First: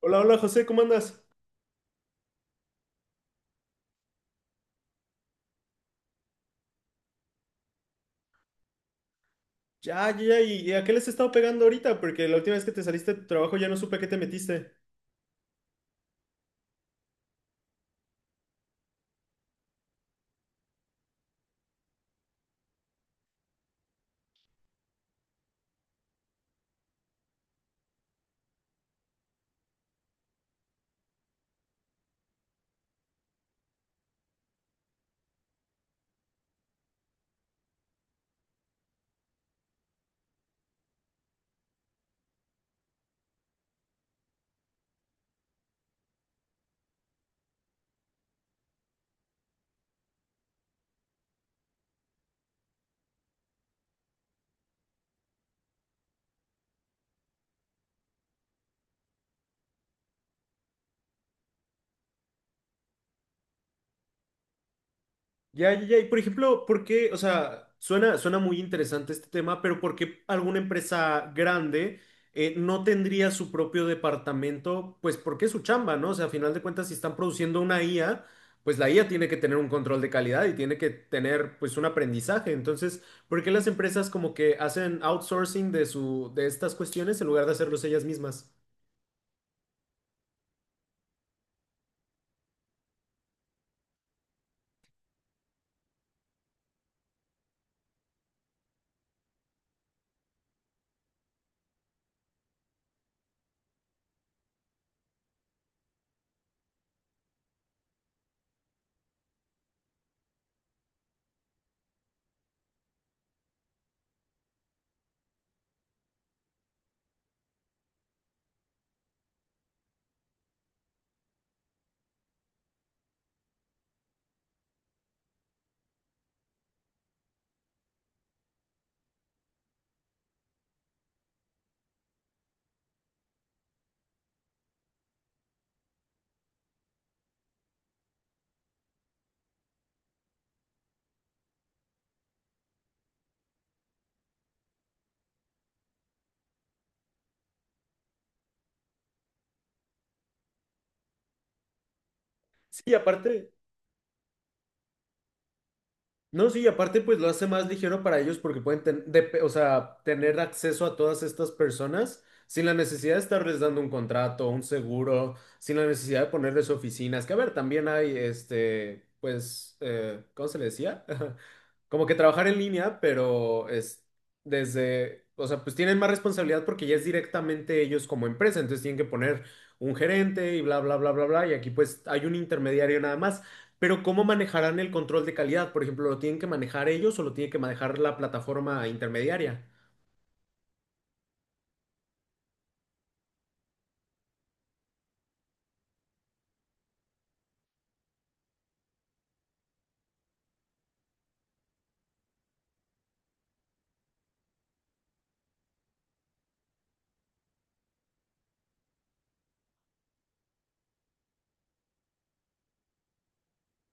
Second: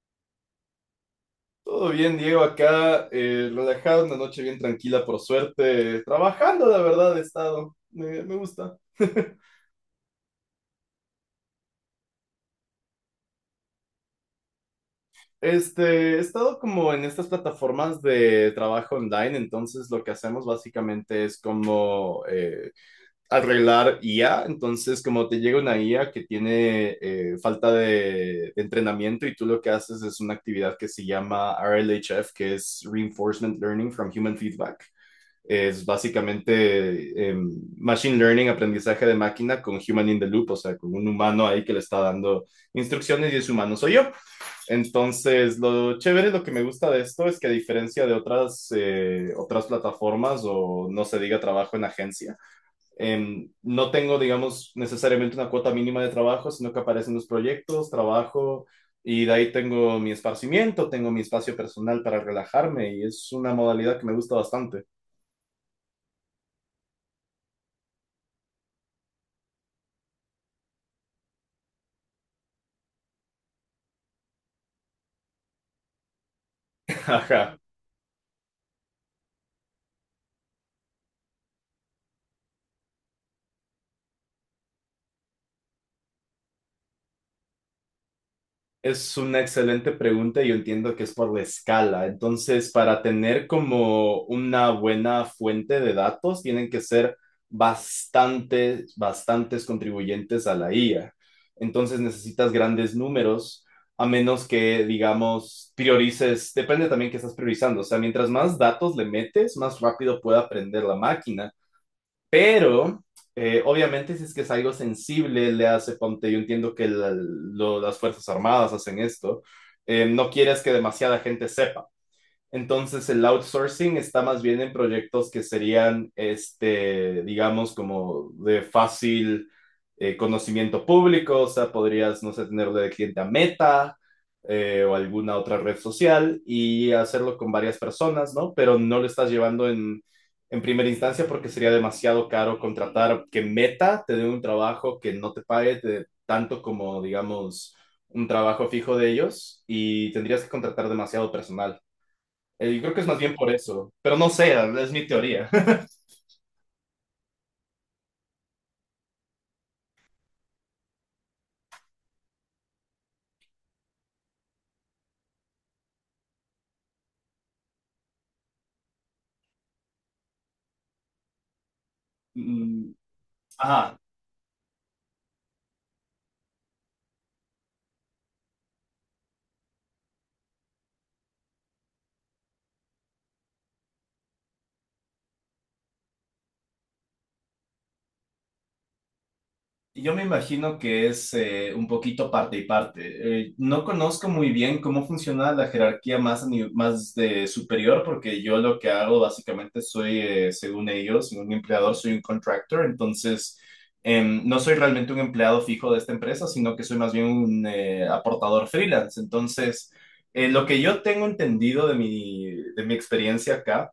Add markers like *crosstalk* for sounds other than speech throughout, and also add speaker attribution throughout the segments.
Speaker 1: Hola, hola José, ¿cómo andas?
Speaker 2: Todo bien, Diego, acá, relajado, una noche bien tranquila, por suerte, trabajando, la verdad, he estado, me gusta. *laughs*
Speaker 1: Ya, ya, ya, ¿y a qué les he estado pegando ahorita? Porque la última vez que te saliste de tu trabajo ya no supe a qué te metiste.
Speaker 2: Este, he estado como en estas plataformas de trabajo online, entonces lo que hacemos básicamente es como arreglar IA. Entonces, como te llega una IA que tiene falta de entrenamiento y tú lo que haces es una actividad que se llama RLHF, que es Reinforcement Learning from Human Feedback. Es básicamente machine learning, aprendizaje de máquina con human in the loop, o sea, con un humano ahí que le está dando instrucciones, y ese humano soy yo. Entonces, lo chévere, lo que me gusta de esto es que a diferencia de otras, otras plataformas o no se diga trabajo en agencia, no tengo, digamos, necesariamente una cuota mínima de trabajo, sino que aparecen los proyectos, trabajo. Y de ahí tengo mi esparcimiento, tengo mi espacio personal para relajarme, y es una modalidad que me gusta bastante.
Speaker 1: Ya, ya, ya, y por ejemplo, ¿por qué? O sea, suena muy interesante este tema, pero ¿por qué alguna empresa grande no tendría su propio departamento? Pues porque es su chamba, ¿no? O sea, a final de cuentas, si
Speaker 2: *laughs*
Speaker 1: están
Speaker 2: Ajá.
Speaker 1: produciendo una IA, pues la IA tiene que tener un control de calidad y tiene que tener pues un aprendizaje. Entonces, ¿por qué las empresas como que hacen outsourcing de estas cuestiones en lugar de hacerlos ellas mismas?
Speaker 2: Es una excelente pregunta y yo entiendo que es por la escala. Entonces, para tener como una buena fuente de datos, tienen que ser bastantes, bastantes contribuyentes a la IA. Entonces, necesitas grandes números, a menos que, digamos, priorices, depende también que estás priorizando. O sea, mientras más datos le metes, más rápido puede aprender la máquina. Pero, obviamente, si es que es algo sensible, le hace, ponte, yo entiendo que las Fuerzas Armadas hacen esto, no quieres que demasiada gente sepa. Entonces el outsourcing está más bien en proyectos que serían, este, digamos, como de fácil conocimiento público. O sea, podrías, no sé, tenerlo de cliente a Meta, o alguna otra red social, y hacerlo con varias personas, ¿no? Pero no lo estás llevando en primera instancia porque sería demasiado caro contratar que Meta te dé un trabajo que no te pague tanto como, digamos, un trabajo fijo de ellos, y tendrías que contratar demasiado personal. Yo creo
Speaker 1: Sí,
Speaker 2: que es más bien
Speaker 1: aparte,
Speaker 2: por eso, pero no sé, es mi teoría. *laughs*
Speaker 1: no, sí, aparte pues lo hace más ligero para ellos porque pueden o sea, tener acceso a todas estas personas sin la necesidad de estarles dando un contrato, un seguro, sin la necesidad de ponerles oficinas, que a ver, también hay, este, pues, ¿cómo se le decía? *laughs* Como que trabajar en
Speaker 2: Mm,
Speaker 1: línea, pero
Speaker 2: ajá,
Speaker 1: es desde, o sea, pues tienen más responsabilidad porque ya es directamente ellos como empresa, entonces tienen que poner un gerente y bla, bla, bla, bla, bla, y aquí pues hay un intermediario nada más. Pero ¿cómo manejarán el control de calidad? Por ejemplo, ¿lo tienen que manejar ellos o lo tiene que manejar la plataforma intermediaria?
Speaker 2: yo me imagino que es un poquito parte y parte. No conozco muy bien cómo funciona la jerarquía más, más de superior, porque yo lo que hago básicamente soy, según ellos, un empleador, soy un contractor. Entonces, no soy realmente un empleado fijo de esta empresa, sino que soy más bien un aportador freelance. Entonces, lo que yo tengo entendido de mi experiencia acá,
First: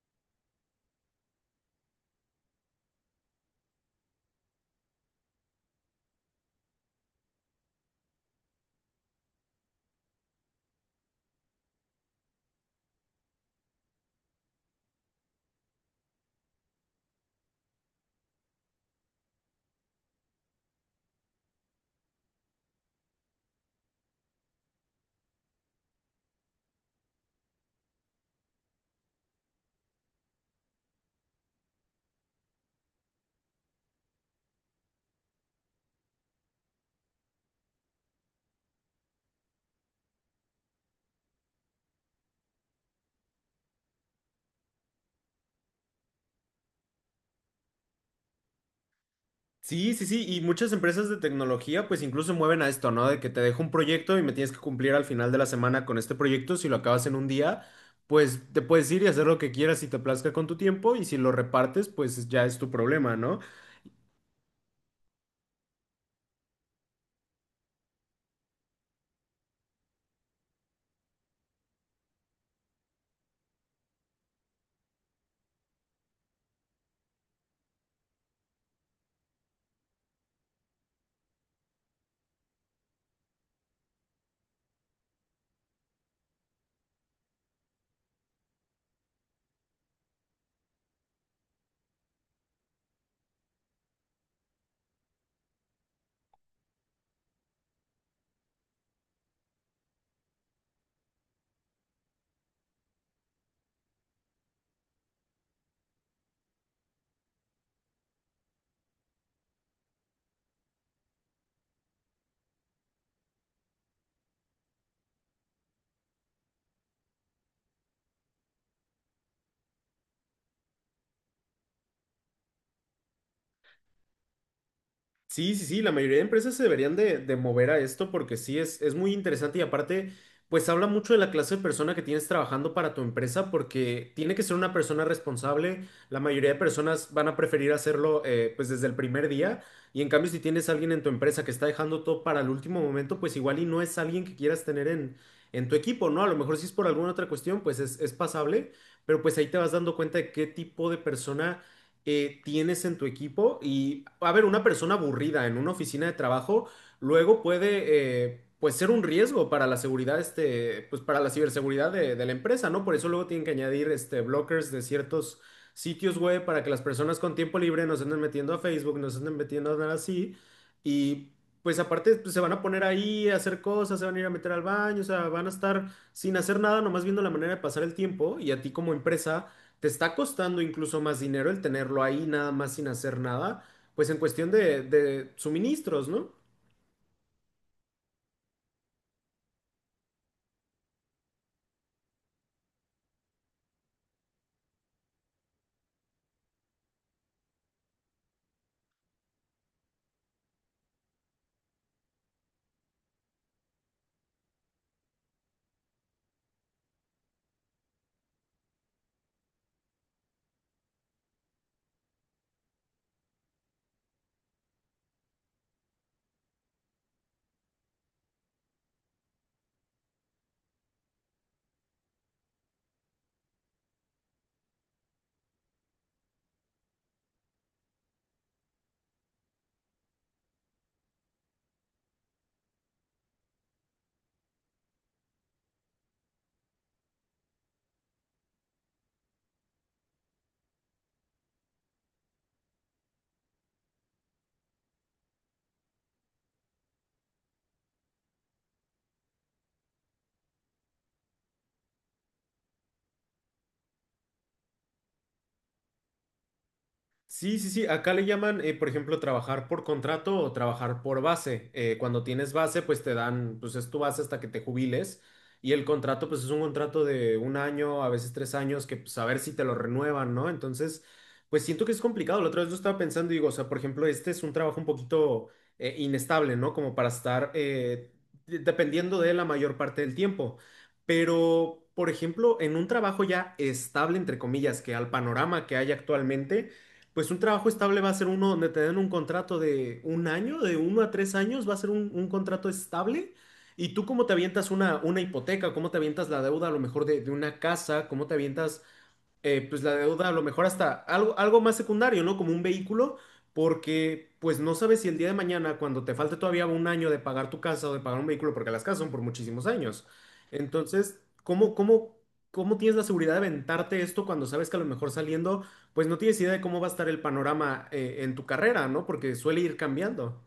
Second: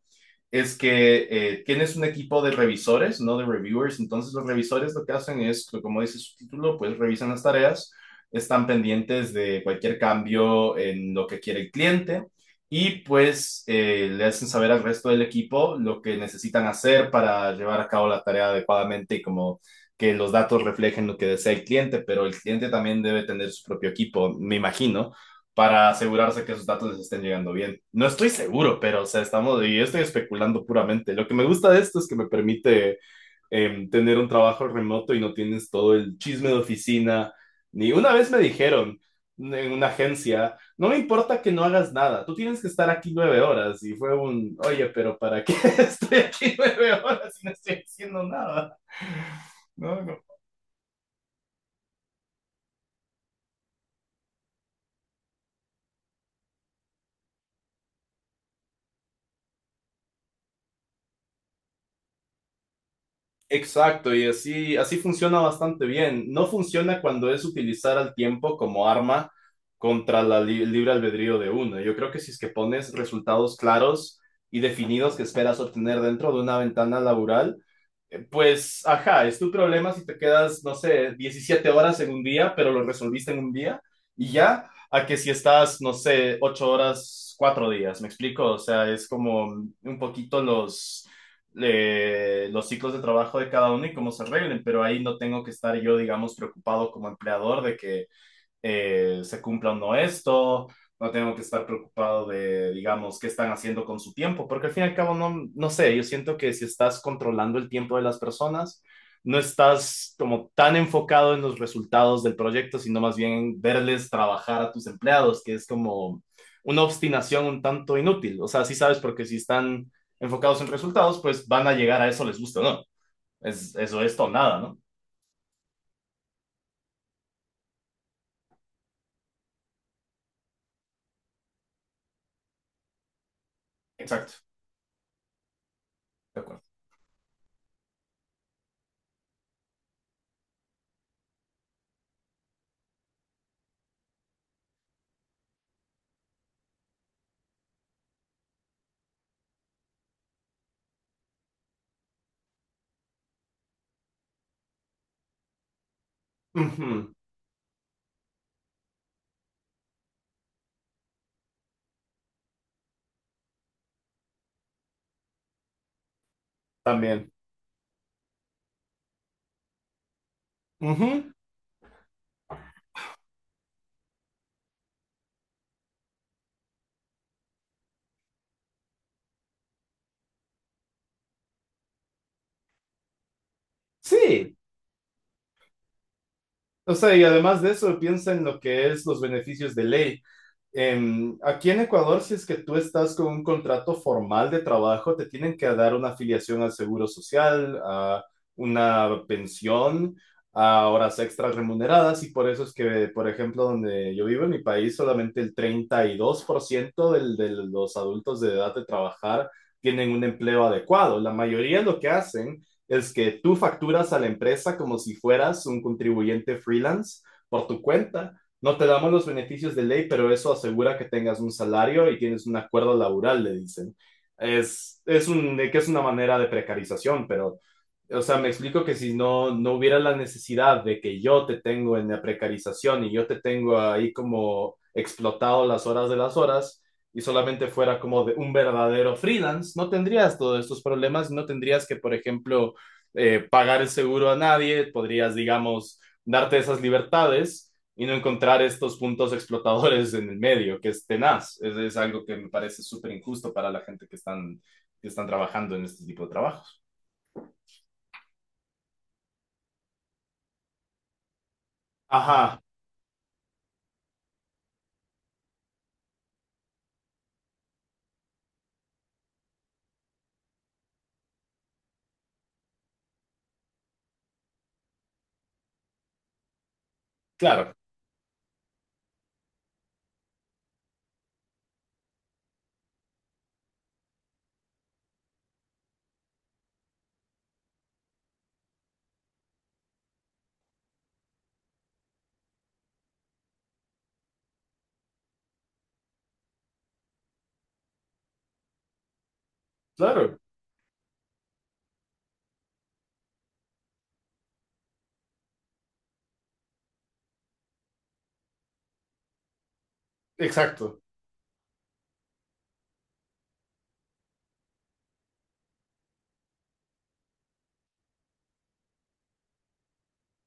Speaker 2: es que tienes un equipo de revisores, no de reviewers. Entonces, los revisores lo que hacen es, como dice su título, pues revisan las tareas, están pendientes de cualquier cambio en lo que quiere el cliente, y pues le hacen saber al resto del equipo lo que necesitan hacer para llevar a cabo la tarea adecuadamente, y como que los datos reflejen lo que desea el cliente. Pero el cliente también debe tener su propio equipo, me imagino, para asegurarse que esos datos les estén llegando bien. No estoy seguro, pero o sea, estamos, y yo estoy especulando puramente. Lo que me gusta de esto es que me permite tener un trabajo remoto y no tienes todo el chisme de oficina. Ni una vez me dijeron en una agencia, no me importa que no hagas nada, tú tienes que estar aquí 9 horas. Y fue un, oye, ¿pero para qué *laughs* estoy aquí 9 horas y no estoy haciendo nada?
Speaker 1: Sí,
Speaker 2: No,
Speaker 1: sí,
Speaker 2: no.
Speaker 1: sí, y muchas empresas de tecnología pues incluso mueven a esto, ¿no? De que te dejo un proyecto y me tienes que cumplir al final de la semana con este proyecto. Si lo acabas en un día, pues te puedes ir y hacer lo que quieras si te plazca con tu tiempo, y si lo repartes pues ya es tu problema, ¿no?
Speaker 2: Exacto, y así, así funciona bastante bien. No funciona cuando es utilizar al tiempo como arma contra la libre albedrío de uno. Yo creo que si es que pones resultados claros y definidos que esperas obtener dentro de una ventana laboral, pues, ajá, es tu problema si te quedas, no sé, 17 horas en un día, pero lo resolviste en un día y ya, a que si estás, no sé, 8 horas, 4 días, ¿me explico? O sea, es como un poquito los ciclos de trabajo de cada uno y cómo se arreglen. Pero ahí no tengo que estar yo, digamos, preocupado como empleador de que se cumpla o no esto, no tengo que estar preocupado de, digamos, qué están haciendo con su tiempo, porque al fin y al cabo, no, no sé, yo siento que si estás controlando el tiempo de las personas, no estás como tan enfocado en los resultados del proyecto, sino más bien en verles trabajar a tus empleados, que es como una obstinación un tanto inútil. O sea, sí sabes porque si están enfocados en resultados, pues van a llegar a eso, les gusta o no. Es, eso es todo, nada, ¿no?
Speaker 1: Sí, sí, sí, la mayoría de empresas se deberían de mover a esto porque sí es muy interesante. Y aparte, pues habla mucho de la clase de persona que tienes trabajando para tu empresa, porque tiene que
Speaker 2: Exacto,
Speaker 1: ser una persona responsable. La
Speaker 2: de
Speaker 1: mayoría de
Speaker 2: acuerdo.
Speaker 1: personas van a preferir hacerlo pues desde el primer día, y en cambio si tienes a alguien en tu empresa que está dejando todo para el último momento, pues igual y no es alguien que quieras tener en tu equipo, ¿no? A lo mejor si es por alguna otra cuestión, pues es pasable, pero pues ahí te vas dando cuenta de qué tipo de persona tienes en tu equipo. Y, a ver, una persona aburrida en una oficina de trabajo
Speaker 2: Ujú.
Speaker 1: luego puede, pues, ser un riesgo para la seguridad, este, pues, para la ciberseguridad de la empresa, ¿no? Por eso luego tienen que añadir, este, blockers de ciertos sitios web para que las personas
Speaker 2: También.
Speaker 1: con tiempo libre no se anden metiendo a Facebook, no se anden metiendo a nada así. Y,
Speaker 2: Ujú.
Speaker 1: pues, aparte, pues, se van a poner ahí a hacer cosas, se van a ir a meter al baño, o sea, van a estar sin hacer nada, nomás viendo la manera de pasar el tiempo, y a ti como empresa te está costando incluso más dinero el tenerlo ahí nada más sin hacer nada, pues en cuestión
Speaker 2: Sí,
Speaker 1: de suministros, ¿no?
Speaker 2: o sea, y además de eso, piensa en lo que es los beneficios de ley. Aquí en Ecuador, si es que tú estás con un contrato formal de trabajo, te tienen que dar una afiliación al seguro social, a una pensión, a horas extras remuneradas, y por eso es que, por ejemplo, donde yo vivo en mi país, solamente el 32% de los adultos de edad de trabajar tienen un empleo adecuado. La mayoría lo que hacen es que tú facturas a la empresa como si fueras un contribuyente freelance por tu cuenta, no te damos los beneficios de ley, pero eso asegura que tengas un salario y tienes un acuerdo laboral, le dicen. Es un, que es una manera de precarización, pero o sea, me explico que si no, no hubiera la necesidad de que yo te tengo en la precarización y yo te tengo ahí como explotado las horas de las horas, y solamente fuera como de un verdadero freelance, no tendrías todos estos problemas, no tendrías que, por ejemplo, pagar el seguro a nadie, podrías, digamos, darte esas libertades y no encontrar estos puntos explotadores en el medio, que es tenaz. Es algo que me parece súper injusto para la gente que están trabajando en este tipo de trabajos.
Speaker 1: Sí, sí, sí. Acá le llaman, por ejemplo, trabajar por contrato o trabajar por base. Cuando tienes
Speaker 2: Ajá.
Speaker 1: base, pues te dan, pues es tu base hasta que te jubiles. Y el contrato, pues es un contrato de un año, a veces tres años, que pues a ver si te lo renuevan, ¿no? Entonces, pues siento que es complicado. La otra vez yo estaba pensando y digo, o sea, por ejemplo, este es un trabajo un poquito inestable, ¿no? Como para estar
Speaker 2: Claro,
Speaker 1: dependiendo de él la mayor parte del tiempo. Pero, por ejemplo, en un trabajo ya estable, entre comillas, que al panorama que hay actualmente, pues un trabajo estable va a ser uno donde te den un contrato de un año, de uno a tres años, va a ser un contrato estable. Y tú cómo te avientas una hipoteca, cómo te avientas la deuda a lo mejor de una casa, cómo te avientas pues la deuda a
Speaker 2: claro,
Speaker 1: lo mejor hasta algo, algo más secundario, ¿no? Como un vehículo, porque pues no sabes si el día de mañana, cuando te falte todavía un año de pagar tu casa o de pagar un vehículo, porque las casas son por muchísimos años.
Speaker 2: exacto.
Speaker 1: Entonces, ¿cómo, cómo, cómo tienes la seguridad de aventarte esto cuando sabes que a lo mejor saliendo, pues no tienes idea de cómo va a estar el panorama, en tu carrera, ¿no? Porque suele ir cambiando.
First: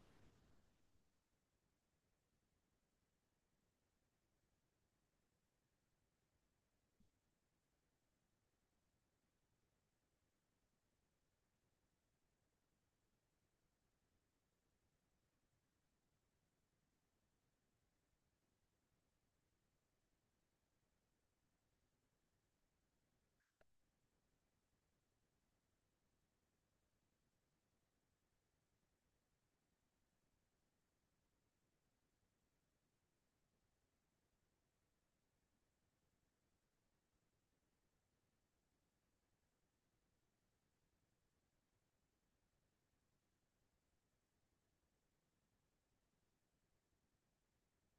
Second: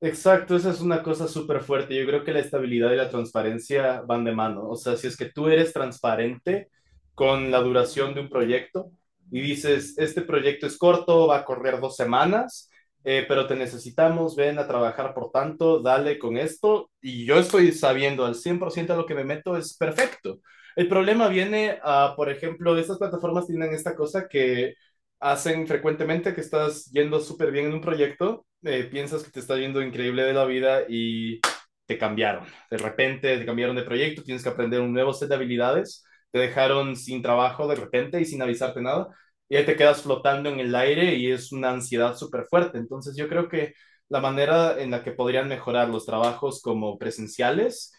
Speaker 2: Exacto, esa es una cosa súper fuerte. Yo creo que la estabilidad y la transparencia van de mano. O sea, si es que tú eres transparente con la duración de un proyecto y dices, este proyecto es corto, va a correr 2 semanas, pero te necesitamos, ven a trabajar por tanto, dale con esto, y yo estoy sabiendo al 100% a lo que me meto, es perfecto. El problema viene a, por ejemplo, estas plataformas tienen esta cosa que hacen frecuentemente, que estás yendo súper bien en un proyecto, piensas que te está yendo increíble de la vida, y te cambiaron. De repente te cambiaron de proyecto, tienes que aprender un nuevo set de habilidades, te dejaron sin trabajo de repente y sin avisarte nada, y ahí te quedas flotando en el aire, y es una ansiedad súper fuerte. Entonces yo creo que la manera en la que podrían mejorar los trabajos como presenciales,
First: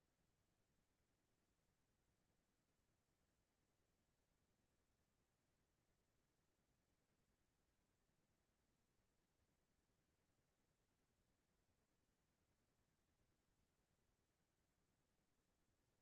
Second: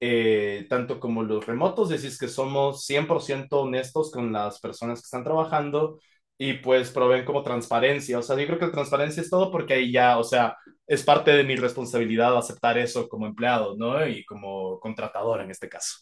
Speaker 2: tanto como los remotos, decís que somos 100% honestos con las personas que están trabajando, y pues proveen como transparencia. O sea, yo creo que la transparencia es todo, porque ahí ya, o sea, es parte de mi responsabilidad aceptar eso como empleado, ¿no? Y como contratador en este caso,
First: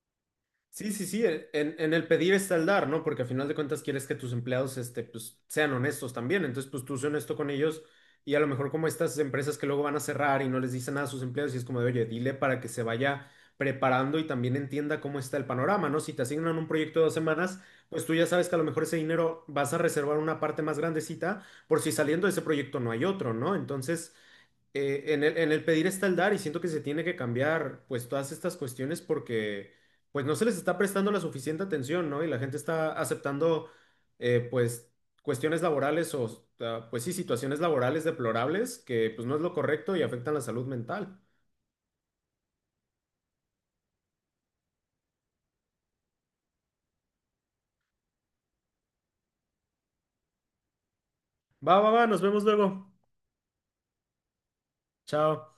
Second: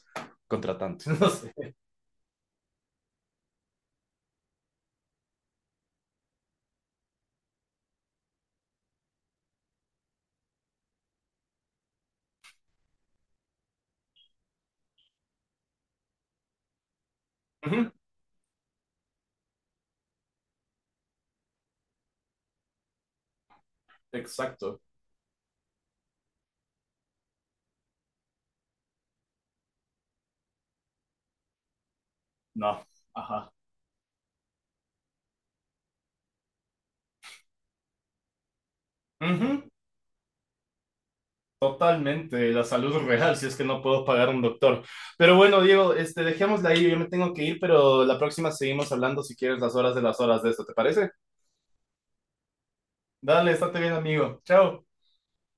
Speaker 1: Sí, sí,
Speaker 2: contratante, *laughs*
Speaker 1: sí,
Speaker 2: no
Speaker 1: en,
Speaker 2: sé.
Speaker 1: en el pedir está el dar, ¿no? Porque a final de cuentas quieres que tus empleados, este, pues, sean honestos también. Entonces, pues tú sé honesto con ellos, y a lo mejor como estas empresas que luego van a cerrar y no les dicen nada a sus empleados, y es como de, oye, dile para que se vaya preparando y también entienda cómo está el panorama, ¿no? Si te asignan un proyecto de dos semanas,
Speaker 2: Ujú.
Speaker 1: pues tú ya sabes que a lo mejor ese dinero vas a reservar una parte más grandecita, por si saliendo de ese proyecto no hay otro, ¿no? Entonces
Speaker 2: Exacto,
Speaker 1: en el pedir está el dar, y siento que se tiene que cambiar pues todas estas cuestiones porque pues no se les está prestando la suficiente atención, ¿no? Y la gente
Speaker 2: no,
Speaker 1: está
Speaker 2: ajá.
Speaker 1: aceptando pues cuestiones laborales o ah, pues sí, situaciones laborales deplorables, que pues no es lo
Speaker 2: Ujú.
Speaker 1: correcto y afectan la salud mental.
Speaker 2: Totalmente, la salud real, si es que no puedo pagar un doctor. Pero bueno, Diego, este, dejémosla ahí, yo me tengo que ir, pero la próxima seguimos hablando si quieres las horas de esto, ¿te parece?
Speaker 1: Va, va, va, nos vemos luego.
Speaker 2: Dale, estate bien, amigo. Chao.
Speaker 1: Chao.